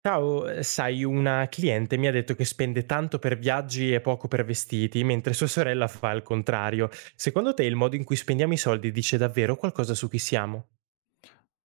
Ciao, sai, una cliente mi ha detto che spende tanto per viaggi e poco per vestiti, mentre sua sorella fa il contrario. Secondo te il modo in cui spendiamo i soldi dice davvero qualcosa su chi siamo?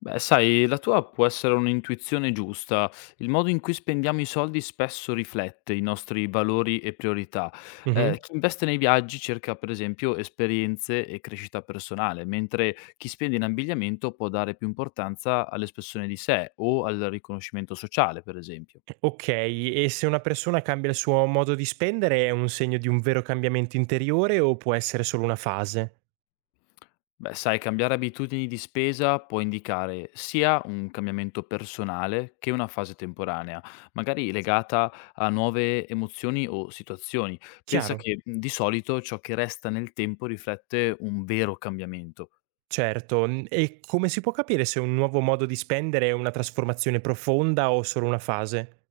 Beh, sai, la tua può essere un'intuizione giusta. Il modo in cui spendiamo i soldi spesso riflette i nostri valori e priorità. Mhm. Chi investe nei viaggi cerca, per esempio, esperienze e crescita personale, mentre chi spende in abbigliamento può dare più importanza all'espressione di sé o al riconoscimento sociale, per esempio. Ok, e se una persona cambia il suo modo di spendere è un segno di un vero cambiamento interiore o può essere solo una fase? Beh, sai, cambiare abitudini di spesa può indicare sia un cambiamento personale che una fase temporanea, magari legata a nuove emozioni o situazioni. Pensa Chiaro, che di solito ciò che resta nel tempo riflette un vero cambiamento. certo. E come si può capire se un nuovo modo di spendere è una trasformazione profonda o solo una fase?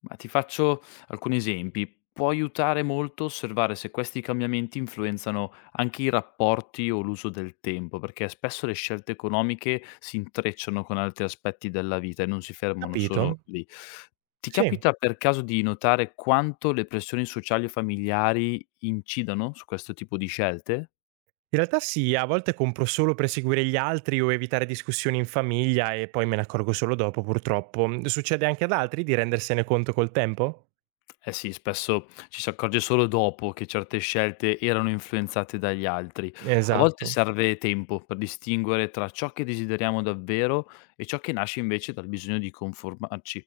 Ma ti faccio alcuni esempi. Può aiutare molto osservare se questi cambiamenti influenzano anche i rapporti o l'uso del tempo, perché spesso le scelte economiche si intrecciano con altri aspetti della vita e non si fermano Capito? solo lì. Ti Sì. capita per caso di notare quanto le pressioni sociali o familiari incidano su questo tipo di scelte? In realtà sì, a volte compro solo per seguire gli altri o evitare discussioni in famiglia e poi me ne accorgo solo dopo, purtroppo. Succede anche ad altri di rendersene conto col tempo? Eh sì, spesso ci si accorge solo dopo che certe scelte erano influenzate dagli altri. A volte Esatto, serve tempo per distinguere tra ciò che desideriamo davvero e ciò che nasce invece dal bisogno di conformarci.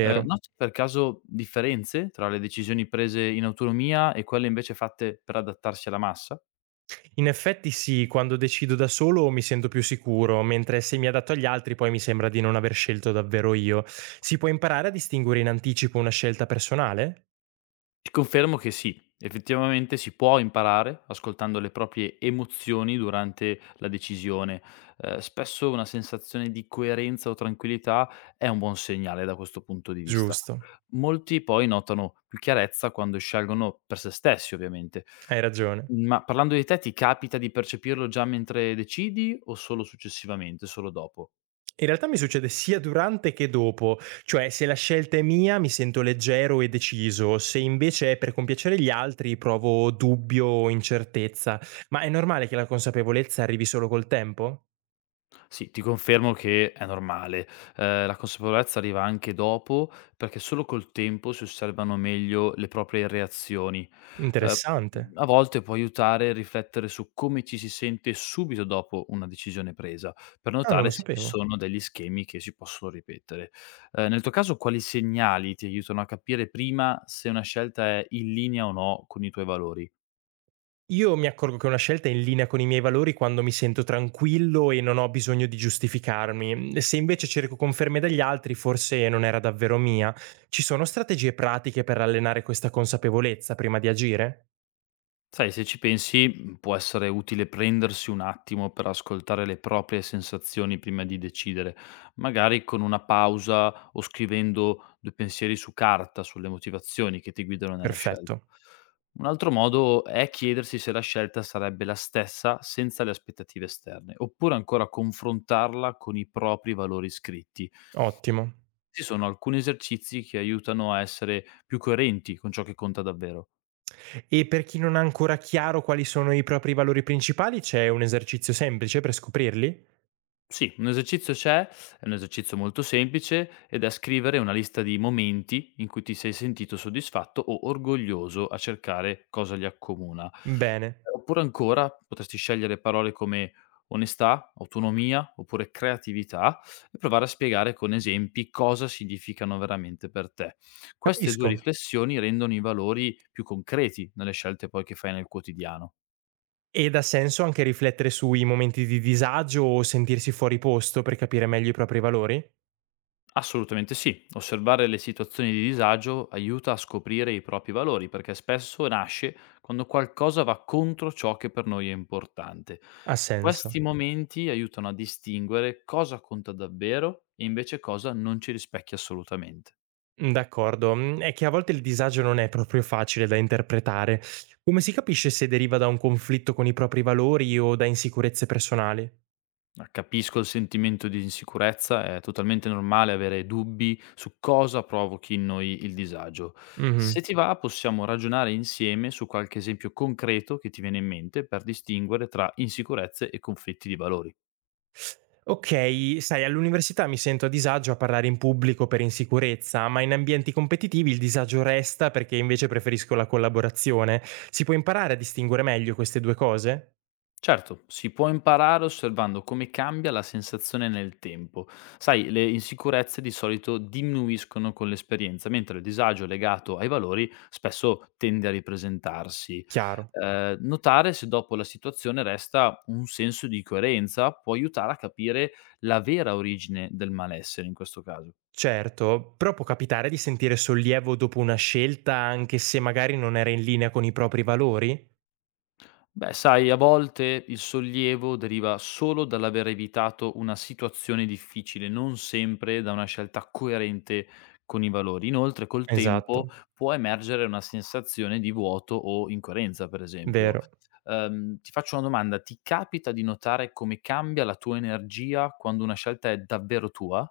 Noti per caso differenze tra le decisioni prese in autonomia e quelle invece fatte per adattarsi alla massa? In effetti sì, quando decido da solo mi sento più sicuro, mentre se mi adatto agli altri poi mi sembra di non aver scelto davvero io. Si può imparare a distinguere in anticipo una scelta personale? Ti confermo che sì, effettivamente si può imparare ascoltando le proprie emozioni durante la decisione. Spesso una sensazione di coerenza o tranquillità è un buon segnale da questo punto di vista. Giusto, Molti poi notano più chiarezza quando scelgono per se stessi ovviamente. hai ragione. Ma parlando di te, ti capita di percepirlo già mentre decidi o solo successivamente, solo dopo? In realtà mi succede sia durante che dopo, cioè se la scelta è mia mi sento leggero e deciso, se invece è per compiacere gli altri provo dubbio o incertezza. Ma è normale che la consapevolezza arrivi solo col tempo? Sì, ti confermo che è normale. La consapevolezza arriva anche dopo, perché solo col tempo si osservano meglio le proprie reazioni. Ehm, Interessante. A volte può aiutare a riflettere su come ci si sente subito dopo una decisione presa, per Ah, non lo notare se ci sapevo. sono degli schemi che si possono ripetere. Nel tuo caso quali segnali ti aiutano a capire prima se una scelta è in linea o no con i tuoi valori? Io mi accorgo che una scelta è in linea con i miei valori quando mi sento tranquillo e non ho bisogno di giustificarmi. Se invece cerco conferme dagli altri, forse non era davvero mia. Ci sono strategie pratiche per allenare questa consapevolezza prima di agire? Sai, se ci pensi, può essere utile prendersi un attimo per ascoltare le proprie sensazioni prima di decidere, magari con una pausa o scrivendo 2 pensieri su carta sulle motivazioni che ti guidano nella scelta. Perfetto. Un altro modo è chiedersi se la scelta sarebbe la stessa senza le aspettative esterne, oppure ancora confrontarla con i propri valori scritti. Ottimo. Ci sono alcuni esercizi che aiutano a essere più coerenti con ciò che conta davvero. E per chi non ha ancora chiaro quali sono i propri valori principali, c'è un esercizio semplice per scoprirli? Sì, un esercizio c'è, è un esercizio molto semplice ed è scrivere una lista di momenti in cui ti sei sentito soddisfatto o orgoglioso a cercare cosa li accomuna. Bene, Oppure ancora potresti scegliere parole come onestà, autonomia oppure creatività e provare a spiegare con esempi cosa significano veramente per te. Queste due capisco. riflessioni rendono i valori più concreti nelle scelte poi che fai nel quotidiano. Ed ha senso anche riflettere sui momenti di disagio o sentirsi fuori posto per capire meglio i propri valori? Assolutamente sì, osservare le situazioni di disagio aiuta a scoprire i propri valori perché spesso nasce quando qualcosa va contro ciò che per noi è importante. Ha senso. Questi momenti aiutano a distinguere cosa conta davvero e invece cosa non ci rispecchia assolutamente. D'accordo, è che a volte il disagio non è proprio facile da interpretare. Come si capisce se deriva da un conflitto con i propri valori o da insicurezze personali? Ma capisco il sentimento di insicurezza, è totalmente normale avere dubbi su cosa provochi in noi il disagio. Se Mhm. ti va, possiamo ragionare insieme su qualche esempio concreto che ti viene in mente per distinguere tra insicurezze e conflitti di valori. Ok, sai, all'università mi sento a disagio a parlare in pubblico per insicurezza, ma in ambienti competitivi il disagio resta perché invece preferisco la collaborazione. Si può imparare a distinguere meglio queste due cose? Certo, si può imparare osservando come cambia la sensazione nel tempo. Sai, le insicurezze di solito diminuiscono con l'esperienza, mentre il disagio legato ai valori spesso tende a ripresentarsi. Chiaro. Notare se dopo la situazione resta un senso di coerenza può aiutare a capire la vera origine del malessere in questo caso. Certo, però può capitare di sentire sollievo dopo una scelta anche se magari non era in linea con i propri valori? Beh, sai, a volte il sollievo deriva solo dall'aver evitato una situazione difficile, non sempre da una scelta coerente con i valori. Inoltre, col tempo Esatto, può emergere una sensazione di vuoto o incoerenza, per esempio. vero. Ti faccio una domanda: ti capita di notare come cambia la tua energia quando una scelta è davvero tua?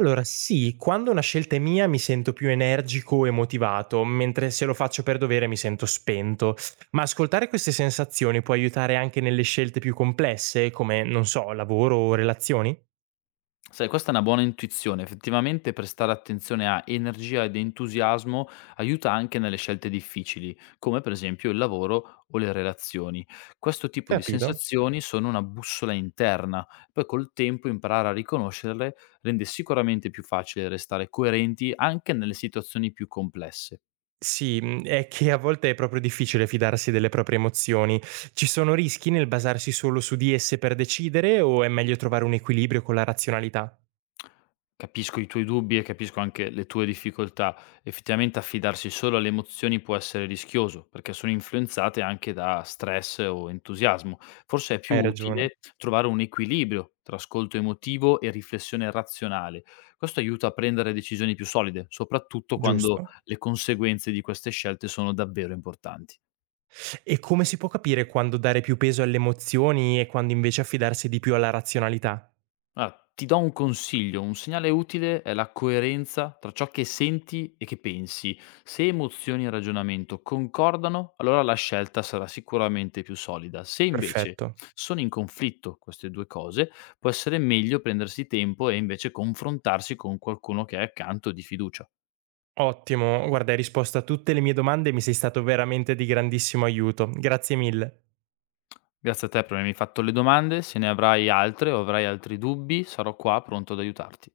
Allora, sì, quando una scelta è mia mi sento più energico e motivato, mentre se lo faccio per dovere mi sento spento. Ma ascoltare queste sensazioni può aiutare anche nelle scelte più complesse, come, non so, lavoro o relazioni? Sai, questa è una buona intuizione. Effettivamente prestare attenzione a energia ed entusiasmo aiuta anche nelle scelte difficili, come per esempio il lavoro o le relazioni. Questo tipo di Capito? sensazioni sono una bussola interna, poi col tempo imparare a riconoscerle rende sicuramente più facile restare coerenti anche nelle situazioni più complesse. Sì, è che a volte è proprio difficile fidarsi delle proprie emozioni. Ci sono rischi nel basarsi solo su di esse per decidere o è meglio trovare un equilibrio con la razionalità? Capisco i tuoi dubbi e capisco anche le tue difficoltà. Effettivamente affidarsi solo alle emozioni può essere rischioso, perché sono influenzate anche da stress o entusiasmo. Forse è più Hai ragione, utile trovare un equilibrio tra ascolto emotivo e riflessione razionale. Questo aiuta a prendere decisioni più solide, soprattutto quando giusto? le conseguenze di queste scelte sono davvero importanti. E come si può capire quando dare più peso alle emozioni e quando invece affidarsi di più alla razionalità? Allora, ti do un consiglio, un segnale utile è la coerenza tra ciò che senti e che pensi. Se emozioni e ragionamento concordano, allora la scelta sarà sicuramente più solida. Se invece Perfetto. sono in conflitto queste due cose, può essere meglio prendersi tempo e invece confrontarsi con qualcuno che è accanto di fiducia. Ottimo, guarda, hai risposto a tutte le mie domande e mi sei stato veramente di grandissimo aiuto. Grazie mille. Grazie a te per avermi fatto le domande, se ne avrai altre o avrai altri dubbi, sarò qua pronto ad aiutarti.